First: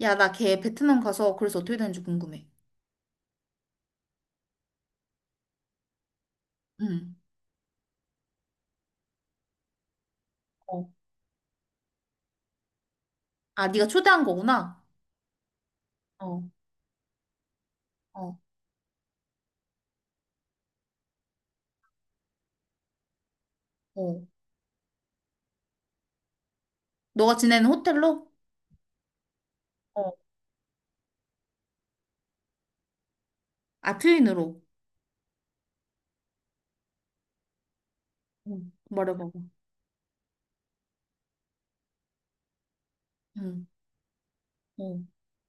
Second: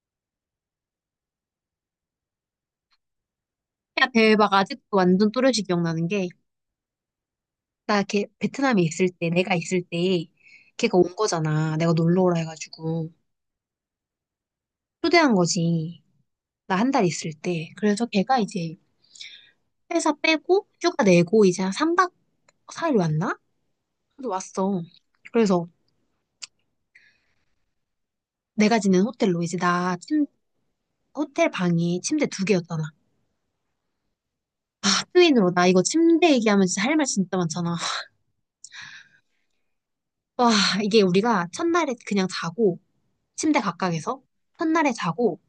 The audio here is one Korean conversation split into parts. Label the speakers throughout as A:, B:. A: 야, 나 걔 베트남 가서 그래서 어떻게 되는지 궁금해.
B: 야, 대박. 아직도 완전 또렷이 기억나는 게,
A: 응.
B: 나 걔, 베트남에 있을 때, 내가 있을 때,
A: 어.
B: 걔가 온 거잖아. 내가 놀러 오라 해가지고.
A: 아, 네가 초대한 거구나.
B: 초대한 거지.
A: 어,
B: 나 한 달 있을 때. 그래서
A: 어.
B: 걔가 이제 회사 빼고, 휴가 내고, 이제 한 3박 4일 왔나?
A: 어.
B: 그래서 왔어. 그래서
A: 너가 지내는 호텔로?
B: 내가 지낸 호텔로 이제
A: 어,
B: 호텔 방이 침대 두 개였잖아.
A: 아, 트윈으로.
B: 아, 트윈으로. 나 이거 침대 얘기하면 진짜 할 말 진짜 많잖아.
A: 응. 말해봐봐.
B: 와, 이게 우리가 첫날에 그냥 자고, 침대
A: 응.
B: 각각에서. 첫날에
A: 어.
B: 자고,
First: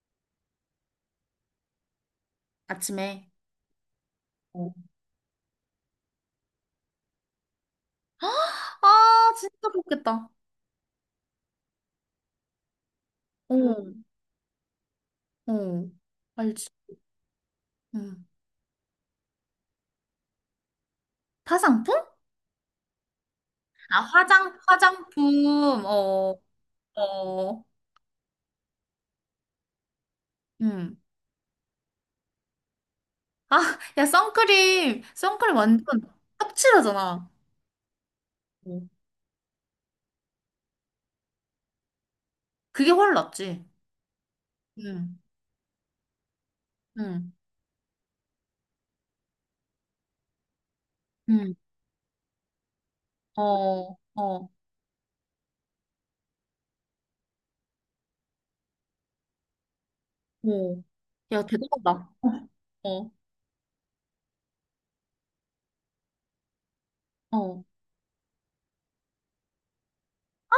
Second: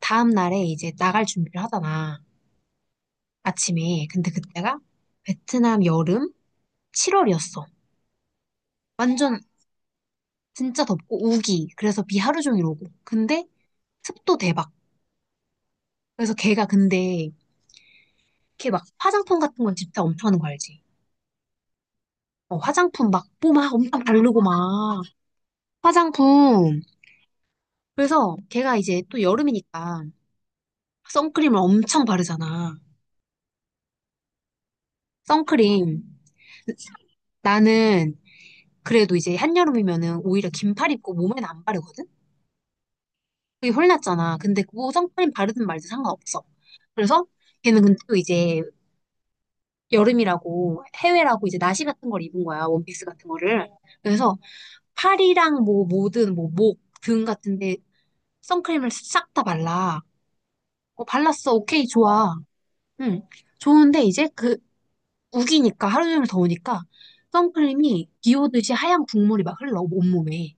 B: 다음 날에 이제 나갈 준비를 하잖아.
A: 아침에.
B: 아침에. 근데
A: 어.
B: 그때가 베트남 여름 7월이었어.
A: 아,
B: 완전
A: 진짜 좋겠다.
B: 진짜 덥고 우기. 그래서 비 하루 종일 오고. 근데
A: 어. 응.
B: 습도 대박.
A: 어.
B: 그래서 걔가
A: 알지.
B: 근데
A: 응.
B: 걔 막 화장품 같은 건 집착 엄청 하는 거 알지?
A: 화장품?
B: 어, 화장품 막 뽀막
A: 아,
B: 엄청 바르고 막
A: 화장품. 어.
B: 화장품.
A: 어.
B: 그래서 걔가 이제 또 여름이니까
A: 응.
B: 선크림을 엄청 바르잖아.
A: 아, 야, 선크림. 선크림
B: 선크림.
A: 완전 떡칠하잖아.
B: 나는
A: 어,
B: 그래도 이제 한여름이면은 오히려 긴팔 입고 몸에는 안 바르거든?
A: 그게 훨 낫지.
B: 그게 헐났잖아. 근데 그거
A: 응.
B: 선크림 바르든 말든 상관없어. 그래서
A: 응,
B: 걔는 근데 또 이제 여름이라고 해외라고
A: 응,
B: 이제 나시 같은 걸 입은 거야. 원피스 같은 거를.
A: 어,
B: 그래서
A: 어,
B: 팔이랑 뭐 모든 뭐 목, 등 같은데 선크림을 싹 다 발라.
A: 오.
B: 어,
A: 야,
B: 발랐어. 오케이,
A: 대단하다. 어,
B: 좋아. 응. 좋은데 이제 그 우기니까 하루 종일 더우니까
A: 어.
B: 선크림이 비 오듯이 하얀 국물이 막 흘러 온몸에.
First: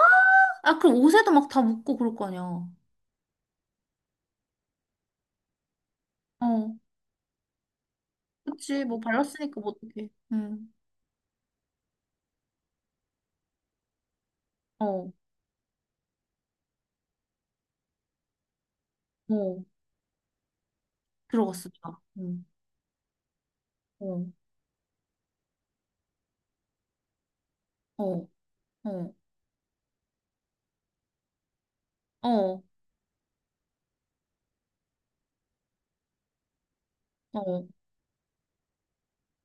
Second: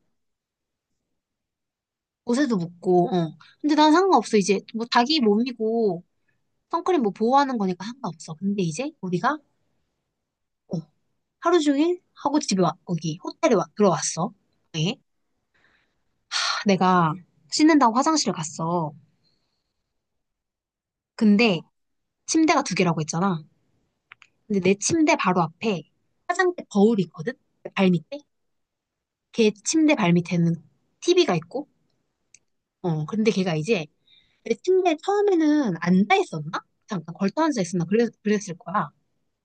A: 아, 그럼 옷에도 막 다 묻고 그럴 거
B: 옷에도
A: 아니야.
B: 묻고, 어. 근데 난 상관없어. 이제 뭐 자기 몸이고
A: 어,
B: 선크림 뭐 보호하는 거니까 상관없어. 근데
A: 그치.
B: 이제
A: 뭐
B: 우리가
A: 발랐으니까 뭐 어떡해. 응,
B: 어, 하루 종일 하고 집에 와, 거기 호텔에 와, 들어왔어. 네.
A: 어,
B: 아, 내가 씻는다고 화장실을 갔어.
A: 어.
B: 근데
A: 들어갔습니다. 응,
B: 침대가 두 개라고 했잖아.
A: 어,
B: 근데 내 침대 바로 앞에 화장대 거울이 있거든? 그 발 밑에?
A: 어, 어,
B: 걔 침대 발 밑에는 TV가 있고,
A: 어,
B: 어, 근데 걔가 이제 내 침대에 처음에는 앉아 있었나? 잠깐 걸터 앉아
A: 어,
B: 있었나? 그랬을 거야.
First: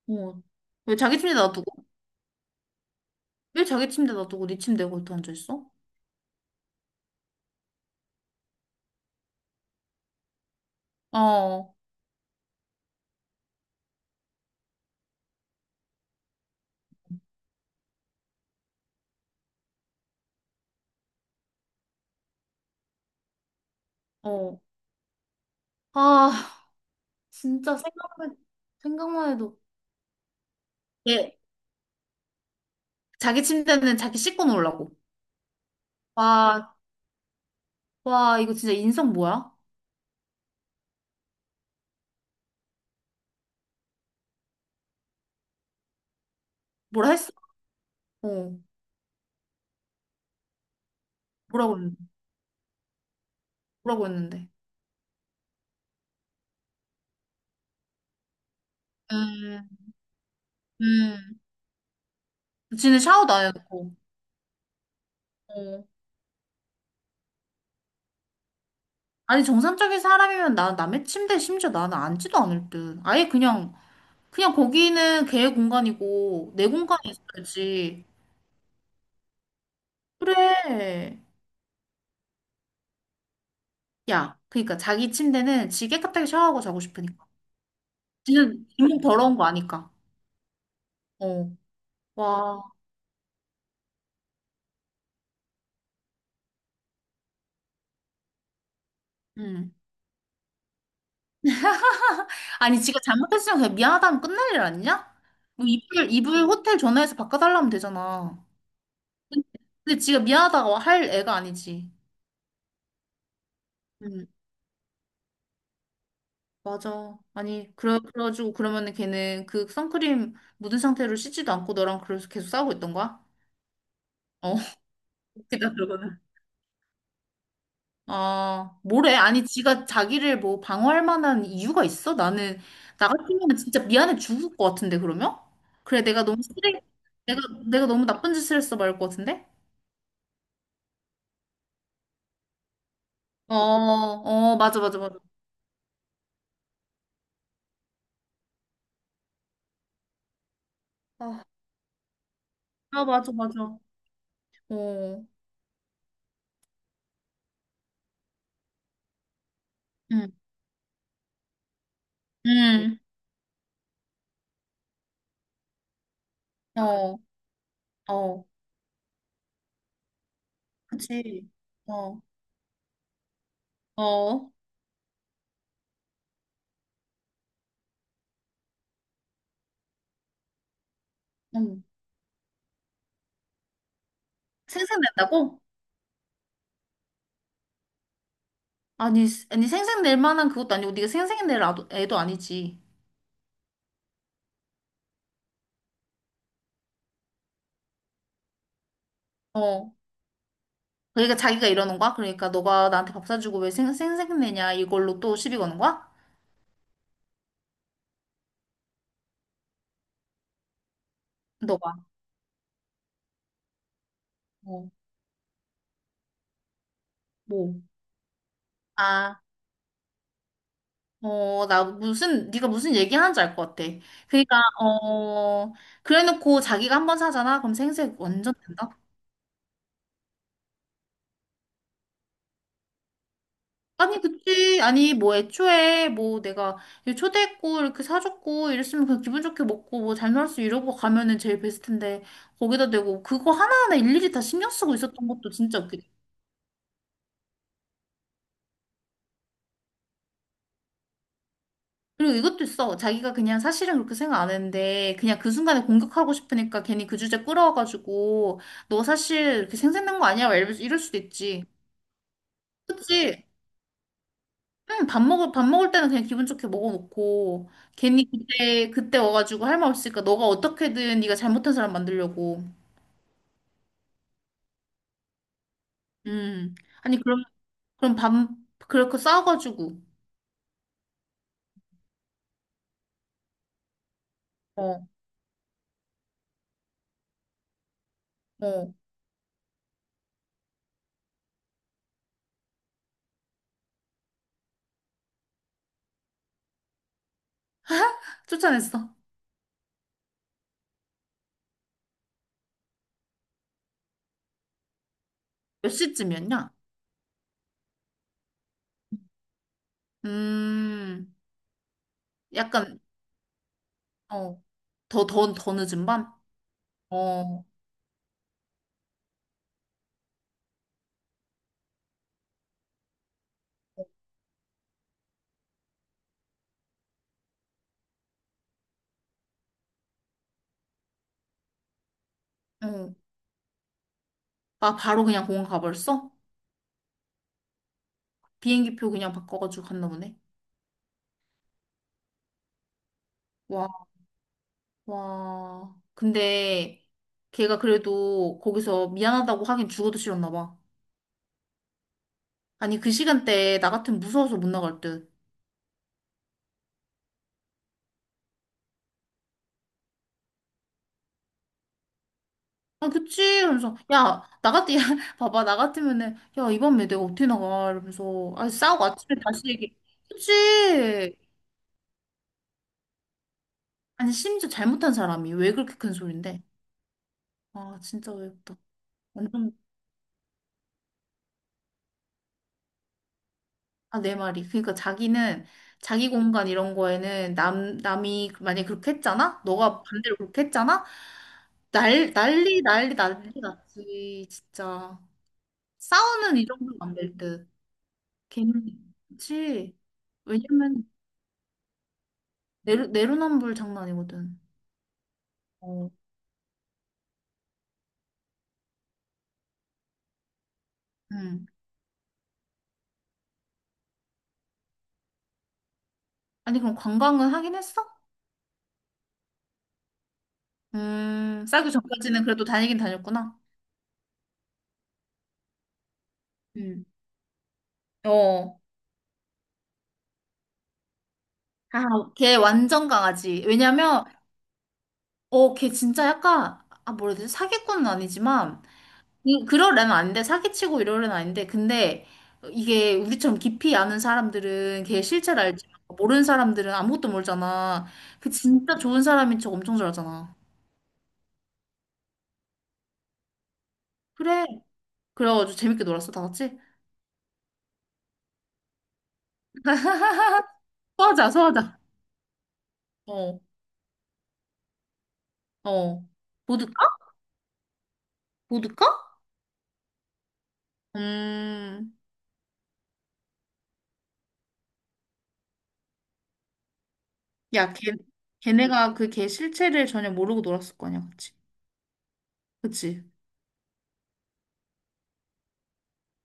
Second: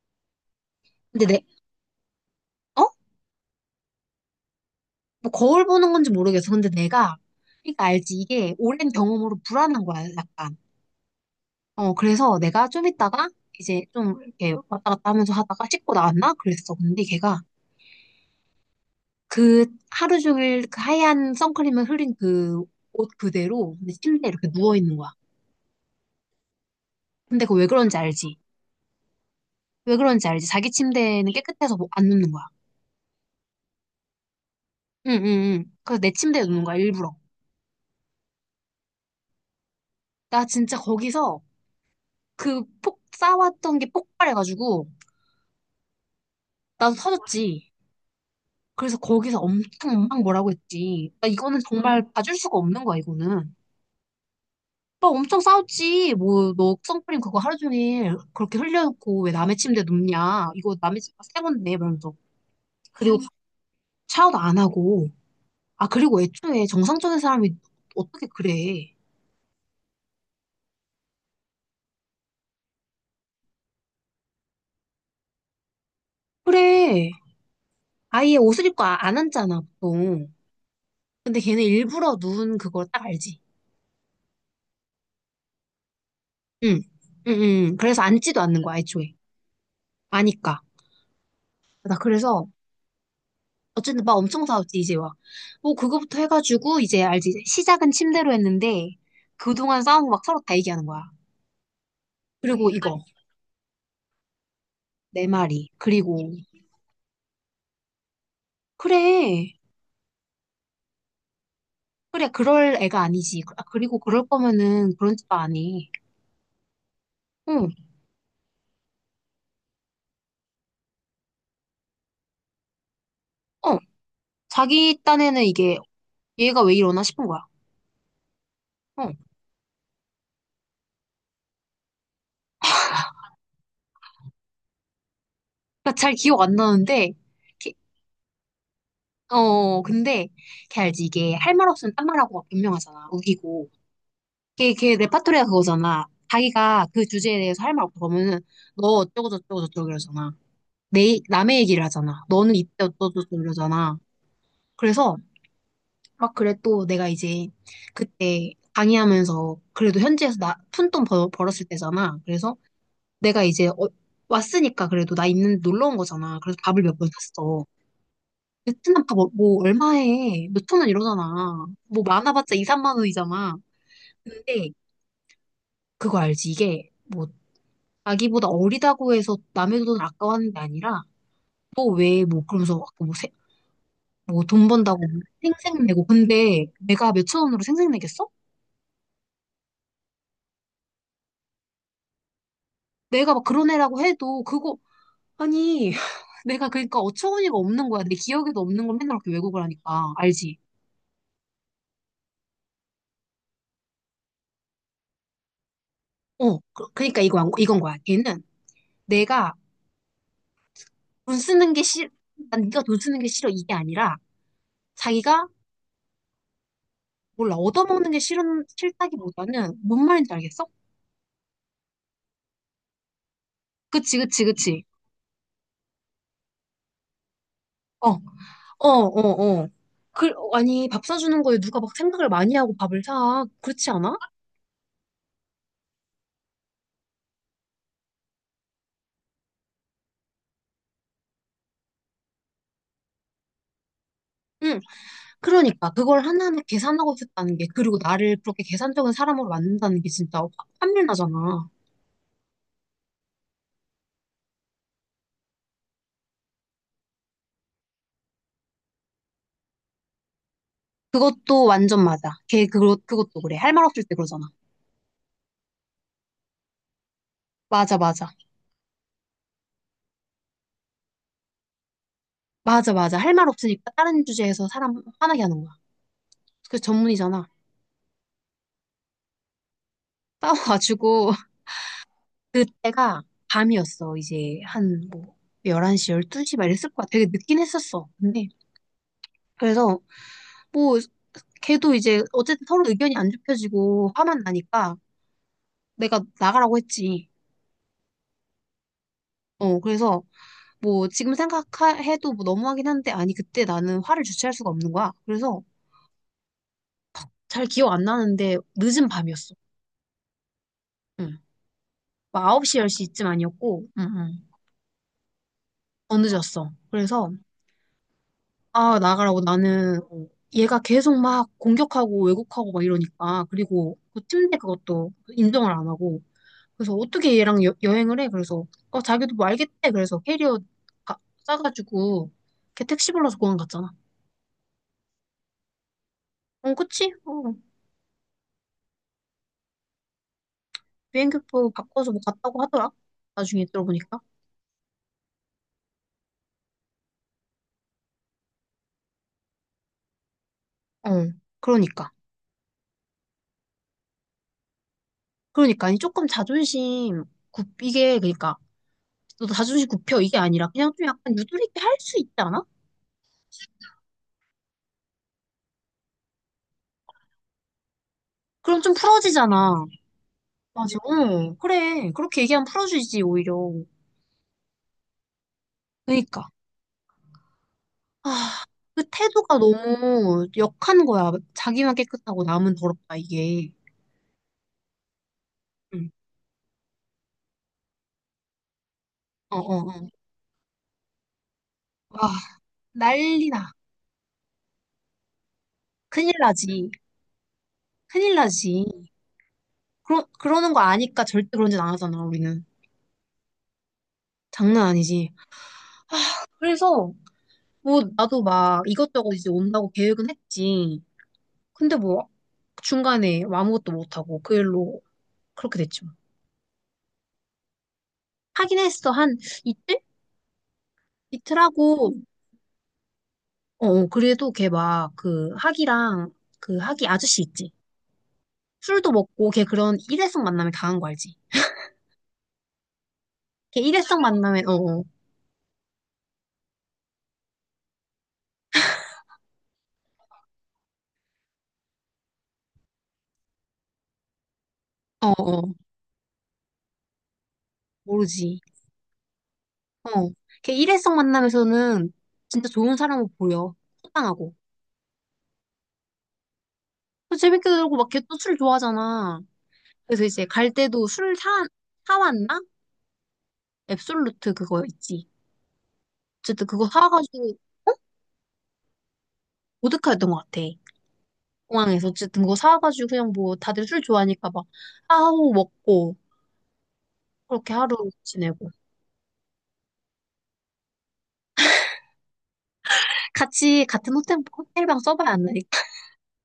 A: 어. 왜 자기
B: 근데
A: 침대
B: 내,
A: 놔두고?
B: 어?
A: 왜 자기 침대 놔두고 네 침대에 걸터
B: 뭐
A: 앉아있어?
B: 거울 보는 건지 모르겠어. 근데 내가, 그러니까 알지. 이게 오랜 경험으로 불안한 거야, 약간.
A: 어,
B: 어, 그래서 내가 좀 있다가 이제 좀 이렇게 왔다 갔다 하면서 하다가 씻고 나왔나? 그랬어. 근데 걔가 그 하루 종일 그 하얀 선크림에 흐린 그 옷 그대로 내 침대에 이렇게
A: 어.
B: 누워 있는 거야.
A: 아,
B: 근데 그 왜
A: 진짜
B: 그런지 알지?
A: 생각만 해도.
B: 왜 그런지 알지? 자기 침대는
A: 예,
B: 깨끗해서 뭐안 눕는 거야.
A: 자기 침대는 자기 씻고 놀라고.
B: 응, 응, 응. 그래서 내 침대에 누는 거야,
A: 와,
B: 일부러.
A: 와, 이거 진짜 인성 뭐야?
B: 나 진짜 거기서 쌓아왔던 게 폭발해가지고 나도
A: 뭐라 했어?
B: 터졌지.
A: 어,
B: 그래서 거기서 엄청 엄청 뭐라고 했지. 나 이거는
A: 뭐라고 했는데?
B: 정말 봐줄 수가 없는 거야, 이거는.
A: 뭐라고 했는데?
B: 막 엄청 싸웠지. 뭐, 너 선크림 그거 하루 종일 그렇게 흘려놓고 왜 남의
A: 음,
B: 침대 눕냐. 이거 남의 집
A: 음.
B: 새 건데, 이러면서.
A: 지는
B: 그리고
A: 샤워도 안 해놓고.
B: 샤워도 안 하고.
A: 어.
B: 아, 그리고 애초에 정상적인 사람이 어떻게 그래.
A: 아니, 정상적인 사람이면 나 남의 침대 심지어 나는 앉지도 않을 듯. 아예 그냥 거기는 걔의 공간이고, 내 공간이
B: 그래.
A: 있어야지.
B: 아예 옷을 입고 안 앉잖아, 보통.
A: 그래.
B: 근데 걔는 일부러 누운 그걸 딱 알지.
A: 야, 그러니까 자기 침대는 지 깨끗하게 샤워하고 자고
B: 응.
A: 싶으니까.
B: 응, 응. 그래서 앉지도 않는
A: 지는
B: 거야,
A: 기분
B: 애초에.
A: 더러운 거 아니까.
B: 아니까.
A: 어.
B: 나 그래서
A: 와.
B: 어쨌든 막 엄청 싸웠지, 이제 와. 뭐, 그거부터 해가지고, 이제 알지, 이제 시작은 침대로 했는데,
A: 응.
B: 그동안 싸운 거 막 서로 다 얘기하는 거야. 그리고
A: 아니, 지가
B: 이거,
A: 잘못했으면 그냥 미안하다면 끝날 일 아니냐?
B: 내
A: 뭐
B: 말이. 그리고,
A: 이불 호텔 전화해서 바꿔달라면 되잖아.
B: 그래,
A: 근데 지가 미안하다고 할 애가 아니지.
B: 그래, 그럴 애가 아니지. 아, 그리고 그럴
A: 응,
B: 거면은 그런 짓도 안 해.
A: 맞아.
B: 응,
A: 아니, 그래, 그래가지고 그러면은 걔는 그 선크림 묻은 상태로 씻지도 않고 너랑 그래서 계속 싸우고 있던 거야?
B: 어,
A: 어,
B: 자기 딴에는
A: 웃기다,
B: 이게,
A: 그거는.
B: 얘가 왜 이러나 싶은 거야.
A: 아,
B: 어,
A: 뭐래? 아니, 지가 자기를 뭐 방어할 만한 이유가 있어? 나 같으면 진짜 미안해 죽을 것 같은데, 그러면?
B: 그러니까
A: 그래,
B: 잘
A: 내가
B: 기억
A: 너무
B: 안
A: 쓰레기,
B: 나는데,
A: 내가,
B: 걔-
A: 내가 너무 나쁜 짓을 했어, 말할 것 같은데?
B: 어, 근데, 걔 알지, 이게 할 말 없으면 딴 말하고 막 변명하잖아,
A: 어,
B: 우기고.
A: 어,
B: 걔,
A: 맞아,
B: 걔
A: 맞아, 맞아.
B: 레파토리가 그거잖아. 자기가 그 주제에 대해서 할 말 없다 그면은 너 어쩌고 저쩌고 저쩌고 이러잖아. 내
A: 아,
B: 남의 얘기를 하잖아. 너는 이때
A: 아,
B: 어쩌고
A: 맞아,
B: 저쩌고
A: 맞아.
B: 이러잖아. 그래서
A: 어,
B: 막 그래 또 내가 이제 그때 강의하면서 그래도
A: 응,
B: 현지에서 나 푼 돈 었을 때잖아. 그래서
A: 응,
B: 내가 이제 왔으니까 그래도 나 있는 놀러 온 거잖아. 그래서 밥을 몇 번
A: 어,
B: 샀어.
A: 어,
B: 베트남 밥뭐 얼마 해? 몇천 원
A: 그치.
B: 이러잖아. 뭐
A: 어,
B: 많아봤자 2, 3만 원이잖아.
A: 어,
B: 근데 그거 알지? 이게 뭐 자기보다 어리다고 해서 남의 돈 아까워하는 게 아니라
A: 응.
B: 또 왜 뭐 그러면서 막 뭐 돈
A: 생색
B: 번다고
A: 낸
B: 뭐
A: 다고
B: 생색 내고 근데 내가 몇천 원으로 생색 내겠어?
A: 아니, 아니, 생색낼 만한 그것도 아니고, 네가 생색낼 애도 아니지.
B: 내가 막 그런 애라고 해도 그거 아니 내가 그러니까 어처구니가 없는 거야 내 기억에도 없는 걸 맨날 그렇게 왜곡을
A: 어,
B: 하니까 알지?
A: 그러니까 자기가 이러는 거야? 그러니까 너가 나한테 밥 사주고 왜 생색내냐 이걸로 또 시비 거는 거야?
B: 그러니까 이거 이건 거야 걔는 내가 돈 쓰는 게
A: 너가.
B: 싫, 난 네가 돈 쓰는 게 싫어 이게 아니라
A: 어,
B: 자기가 몰라
A: 뭐.
B: 얻어먹는 게 싫은
A: 아.
B: 싫다기보다는 뭔 말인지 알겠어?
A: 어, 네가 무슨 얘기하는지 알 것 같아.
B: 그치 그치
A: 그러니까,
B: 그치
A: 어, 그래놓고 자기가 한 번 사잖아? 그럼
B: 어.
A: 생색
B: 어,
A: 완전 된다?
B: 어, 어. 그, 아니, 밥 사주는 거에 누가 막 생각을 많이 하고 밥을 사. 그렇지 않아?
A: 아니, 그치. 아니, 뭐 애초에 뭐 내가 이렇게 초대했고, 이렇게 사줬고, 이랬으면 그냥 기분 좋게 먹고, 뭐 잘 놀았어, 이러고 가면은 제일 베스트인데, 거기다 대고 그거 하나하나 일일이 다 신경
B: 응.
A: 쓰고 있었던 것도 진짜
B: 그러니까,
A: 웃기다.
B: 그걸 하나하나 계산하고 있었다는 게, 그리고 나를 그렇게 계산적인 사람으로 만든다는 게 진짜 환멸 나잖아.
A: 그리고 이것도 있어. 자기가 그냥 사실은 그렇게 생각 안 했는데, 그냥 그 순간에 공격하고 싶으니까 괜히 그 주제 끌어와가지고, 너 사실 이렇게 생색낸 거 아니야? 막 이럴 수도 있지.
B: 그것도 완전 맞아. 그것도
A: 그치?
B: 그래. 할 말 없을 때 그러잖아.
A: 응, 밥 먹을 때는 그냥 기분 좋게 먹어놓고,
B: 맞아,
A: 괜히
B: 맞아.
A: 그때 와가지고 할 말 없으니까 너가 어떻게든 네가 잘못한 사람 만들려고.
B: 맞아, 맞아. 할 말 없으니까 다른 주제에서 사람 화나게 하는 거야.
A: 음.
B: 그
A: 아니, 그럼,
B: 전문이잖아.
A: 그럼 그렇게 싸워가지고,
B: 싸워가지고, 그때가 밤이었어. 이제 한,
A: 어,
B: 뭐, 11시, 12시 막 이랬을 거야. 되게 늦긴 했었어. 근데,
A: 어,
B: 그래서, 뭐, 걔도 이제 어쨌든 서로 의견이 안 좁혀지고 화만 나니까 내가 나가라고 했지.
A: 쫓아냈어.
B: 어, 그래서 뭐 지금 생각해도 뭐 너무하긴 한데 아니 그때 나는 화를 주체할 수가 없는 거야. 그래서
A: 몇 시쯤이었냐?
B: 잘 기억 안 나는데 늦은 밤이었어.
A: 음,
B: 응. 막 9시,
A: 약간,
B: 10시쯤 아니었고 응, 응.
A: 어, 더, 더, 더 늦은
B: 더
A: 밤?
B: 늦었어. 그래서
A: 어,
B: 아, 나가라고 나는 어, 얘가 계속 막 공격하고 왜곡하고 막 이러니까 그리고 그 침대 그것도 인정을 안 하고 그래서 어떻게 얘랑 행을 해? 그래서 어 자기도 뭐 알겠대. 그래서 캐리어 가- 싸가지고 걔 택시
A: 어.
B: 불러서 공항 갔잖아.
A: 아, 바로 그냥 공항 가버렸어?
B: 어 그치? 어
A: 비행기표 그냥 바꿔가지고 갔나 보네.
B: 비행기표 바꿔서 뭐 갔다고 하더라. 나중에
A: 와.
B: 들어보니까.
A: 와, 근데 걔가 그래도 거기서 미안하다고 하긴 죽어도 싫었나 봐.
B: 어 그러니까
A: 아니, 그 시간대에 나 같으면 무서워서 못 나갈 듯.
B: 그러니까 아니 조금 자존심 굽 이게 그러니까 너 자존심 굽혀 이게 아니라 그냥 좀 약간 유도리 있게 할 수 있지 않아?
A: 아, 그치? 이러면서, 야, 야, 봐봐, 나 같으면은, 야, 이번에 내가 어떻게 나가? 이러면서, 아,
B: 그럼 좀
A: 싸우고 아침에 다시
B: 풀어지잖아.
A: 얘기. 그치?
B: 맞아. 응 그래 그렇게 얘기하면 풀어지지 오히려.
A: 아니, 심지어 잘못한 사람이 왜 그렇게 큰
B: 그러니까.
A: 소린데? 아, 진짜
B: 아,
A: 외롭다.
B: 그 태도가
A: 완전.
B: 너무 역한 거야. 자기만 깨끗하고 남은 더럽다, 이게.
A: 아, 내 말이. 그러니까 자기는
B: 응.
A: 자기 공간 이런 거에는 남이 만약에 그렇게
B: 어,
A: 했잖아?
B: 어,
A: 너가
B: 어.
A: 반대로 그렇게 했잖아?
B: 아,
A: 난리, 난리,
B: 난리
A: 난리
B: 나.
A: 났지. 진짜.
B: 큰일
A: 싸우는 이
B: 나지.
A: 정도는 안 될 듯.
B: 큰일 나지.
A: 걔는. 그치?
B: 그러는 거
A: 왜냐면
B: 아니까 절대 그런 짓 안 하잖아, 우리는.
A: 내로남불 장난 아니거든.
B: 장난 아니지.
A: 어.
B: 그래서, 뭐, 나도 막 이것저것 이제 온다고 계획은 했지.
A: 음.
B: 근데 뭐, 중간에 뭐 아무것도 못하고 그 일로 그렇게 됐죠.
A: 아니, 그럼 관광은 하긴 했어?
B: 하긴 했어. 한 이틀? 이틀
A: 싸기
B: 하고,
A: 전까지는 그래도 다니긴 다녔구나.
B: 어, 어, 그래도 걔 막 그 학이랑 그
A: 음.
B: 학이 아저씨 있지.
A: 어.
B: 술도 먹고 걔 그런 일회성 만남에 강한 거 알지?
A: 아, 걔 완전 강아지.
B: 걔 일회성
A: 왜냐면
B: 만남에 어어
A: 어, 걔 진짜 약간, 아, 뭐라 해야 되지? 사기꾼은 아니지만, 그럴 애는 아닌데, 사기치고 이럴 애는 아닌데, 근데 이게 우리처럼 깊이 아는 사람들은 걔
B: 어어
A: 실체를 알지만, 모르는 사람들은 아무것도 모르잖아. 그
B: 모르지.
A: 진짜 좋은 사람인 척 엄청
B: 어.
A: 잘하잖아.
B: 걔 일회성 만남에서는 진짜 좋은 사람으로 보여. 호탕하고.
A: 그래. 그래가지고 재밌게 놀았어, 다 같이.
B: 또 재밌게 놀고 막 걔 또 술 좋아하잖아. 그래서 이제 갈 때도
A: 소화자, 소화자.
B: 사왔나?
A: 어,
B: 앱솔루트 그거 있지.
A: 어.
B: 어쨌든 그거
A: 보드카?
B: 사와가지고
A: 보드카?
B: 보드카였던 것 같아. 공항에서
A: 음,
B: 어쨌든 그거 사와가지고 그냥 뭐 다들 술 좋아하니까 막 하고 먹고 그렇게
A: 야,
B: 하루 지내고
A: 걔네가 그 걔 실체를 전혀 모르고 놀았을 거 아니야, 그치? 그치?
B: 같이 같은 호텔 호텔방 써봐야 안 나?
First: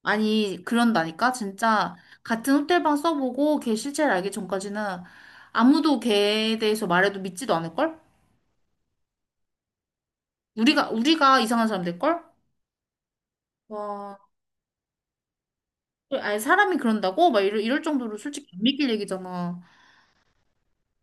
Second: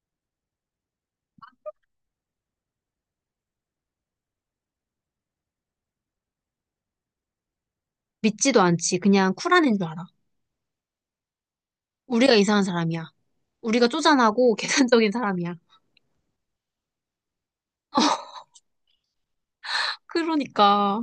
A: 아니, 그런다니까? 진짜 같은 호텔방 써보고 걔 실체를 알기 전까지는 아무도 걔에 대해서 말해도 믿지도 않을걸?
B: 믿지도 않지. 그냥 쿨한 애인 줄 알아.
A: 우리가 이상한 사람 될걸?
B: 우리가 이상한 사람이야. 우리가
A: 와,
B: 쪼잔하고 계산적인 사람이야.
A: 아니, 사람이 그런다고? 막 이럴 정도로 솔직히 안 믿길 얘기잖아.
B: 그러니까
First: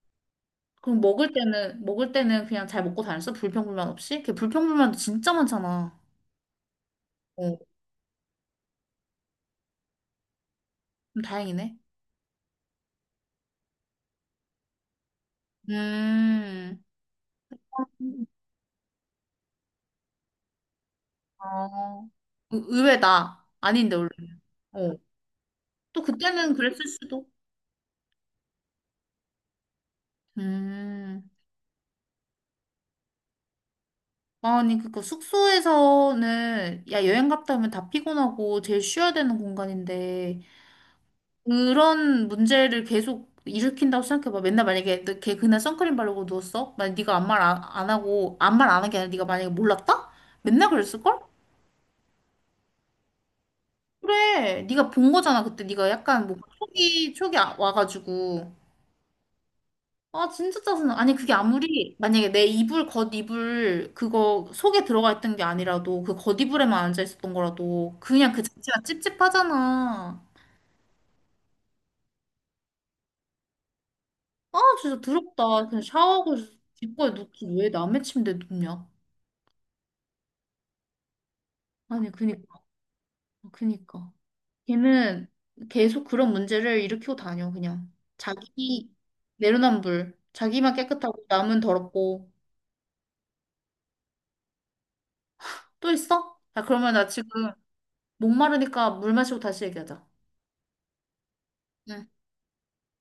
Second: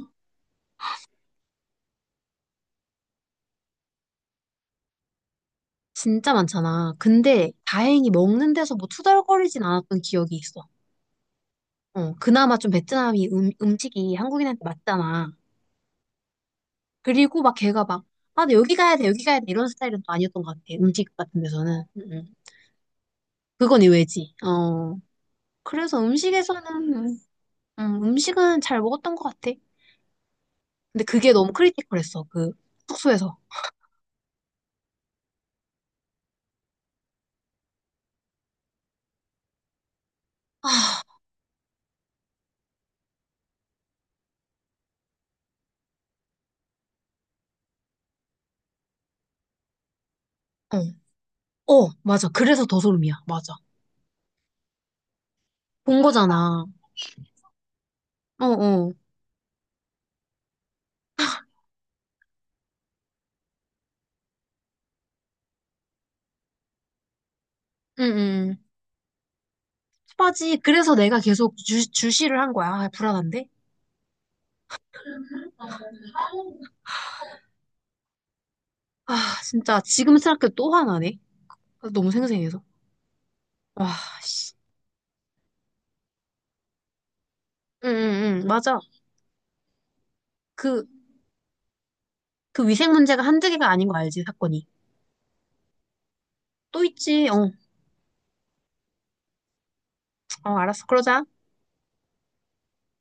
A: 그럼 먹을 때는 그냥 잘 먹고 다녔어? 불평불만 없이? 걔 불평불만도 진짜 많잖아.
B: 진짜 많잖아. 근데
A: 어,
B: 다행히 먹는 데서 뭐 투덜거리진 않았던 기억이 있어.
A: 그럼 다행이네.
B: 어, 그나마 좀 베트남이 음식이 한국인한테 맞잖아.
A: 음,
B: 그리고 막 걔가 막, 아, 나 여기 가야 돼, 여기 가야 돼 이런 스타일은 또 아니었던 것 같아. 음식 같은 데서는.
A: 어, 의외다.
B: 그건
A: 아닌데, 원래.
B: 의외지.
A: 어.
B: 어, 그래서
A: 또 그때는 그랬을
B: 음식에서는
A: 수도.
B: 음식은 잘 먹었던 것 같아. 근데
A: 음.
B: 그게 너무 크리티컬했어. 그 숙소에서.
A: 아니, 그니까 숙소에서는, 야, 여행 갔다 오면 다 피곤하고 제일 쉬어야 되는 공간인데, 그런 문제를 계속 일으킨다고 생각해봐. 맨날 만약에 너걔 그날 선크림 바르고 누웠어? 만약 네가 아무 말 안 하고, 아무 말 안 한 게 아니라 네가 만약에 몰랐다? 맨날
B: 어.
A: 그랬을걸?
B: 어, 맞아. 그래서 더 소름이야. 맞아.
A: 그래, 네가 본 거잖아. 그때 네가
B: 본
A: 약간 뭐,
B: 거잖아.
A: 촉이
B: 어,
A: 와가지고.
B: 어.
A: 아, 진짜 짜증나. 아니, 그게 아무리, 만약에 내 겉이불, 그거 속에 들어가 있던 게 아니라도, 그 겉이불에만 앉아 있었던 거라도,
B: 응,
A: 그냥 그
B: 응.
A: 자체가 찝찝하잖아.
B: 빠지 그래서 내가 계속 주시를 한 거야. 아, 불안한데?
A: 아, 진짜 더럽다. 그냥 샤워하고 뒷거에 눕지. 왜 남의 침대에 눕냐?
B: 아, 진짜. 지금 생각해도 또 화나네. 아,
A: 아니,
B: 너무
A: 그니까,
B: 생생해서. 와,
A: 그니까.
B: 씨.
A: 걔는 계속 그런 문제를 일으키고 다녀,
B: 응,
A: 그냥.
B: 응, 응. 맞아.
A: 자기, 내로남불. 자기만
B: 그,
A: 깨끗하고, 남은 더럽고.
B: 그 위생 문제가 한두 개가 아닌 거 알지, 사건이.
A: 또 있어? 자
B: 또
A: 그러면 나
B: 있지. 어,
A: 지금 목마르니까 물 마시고 다시 얘기하자.
B: 어, 알았어. 그러자.
A: 응.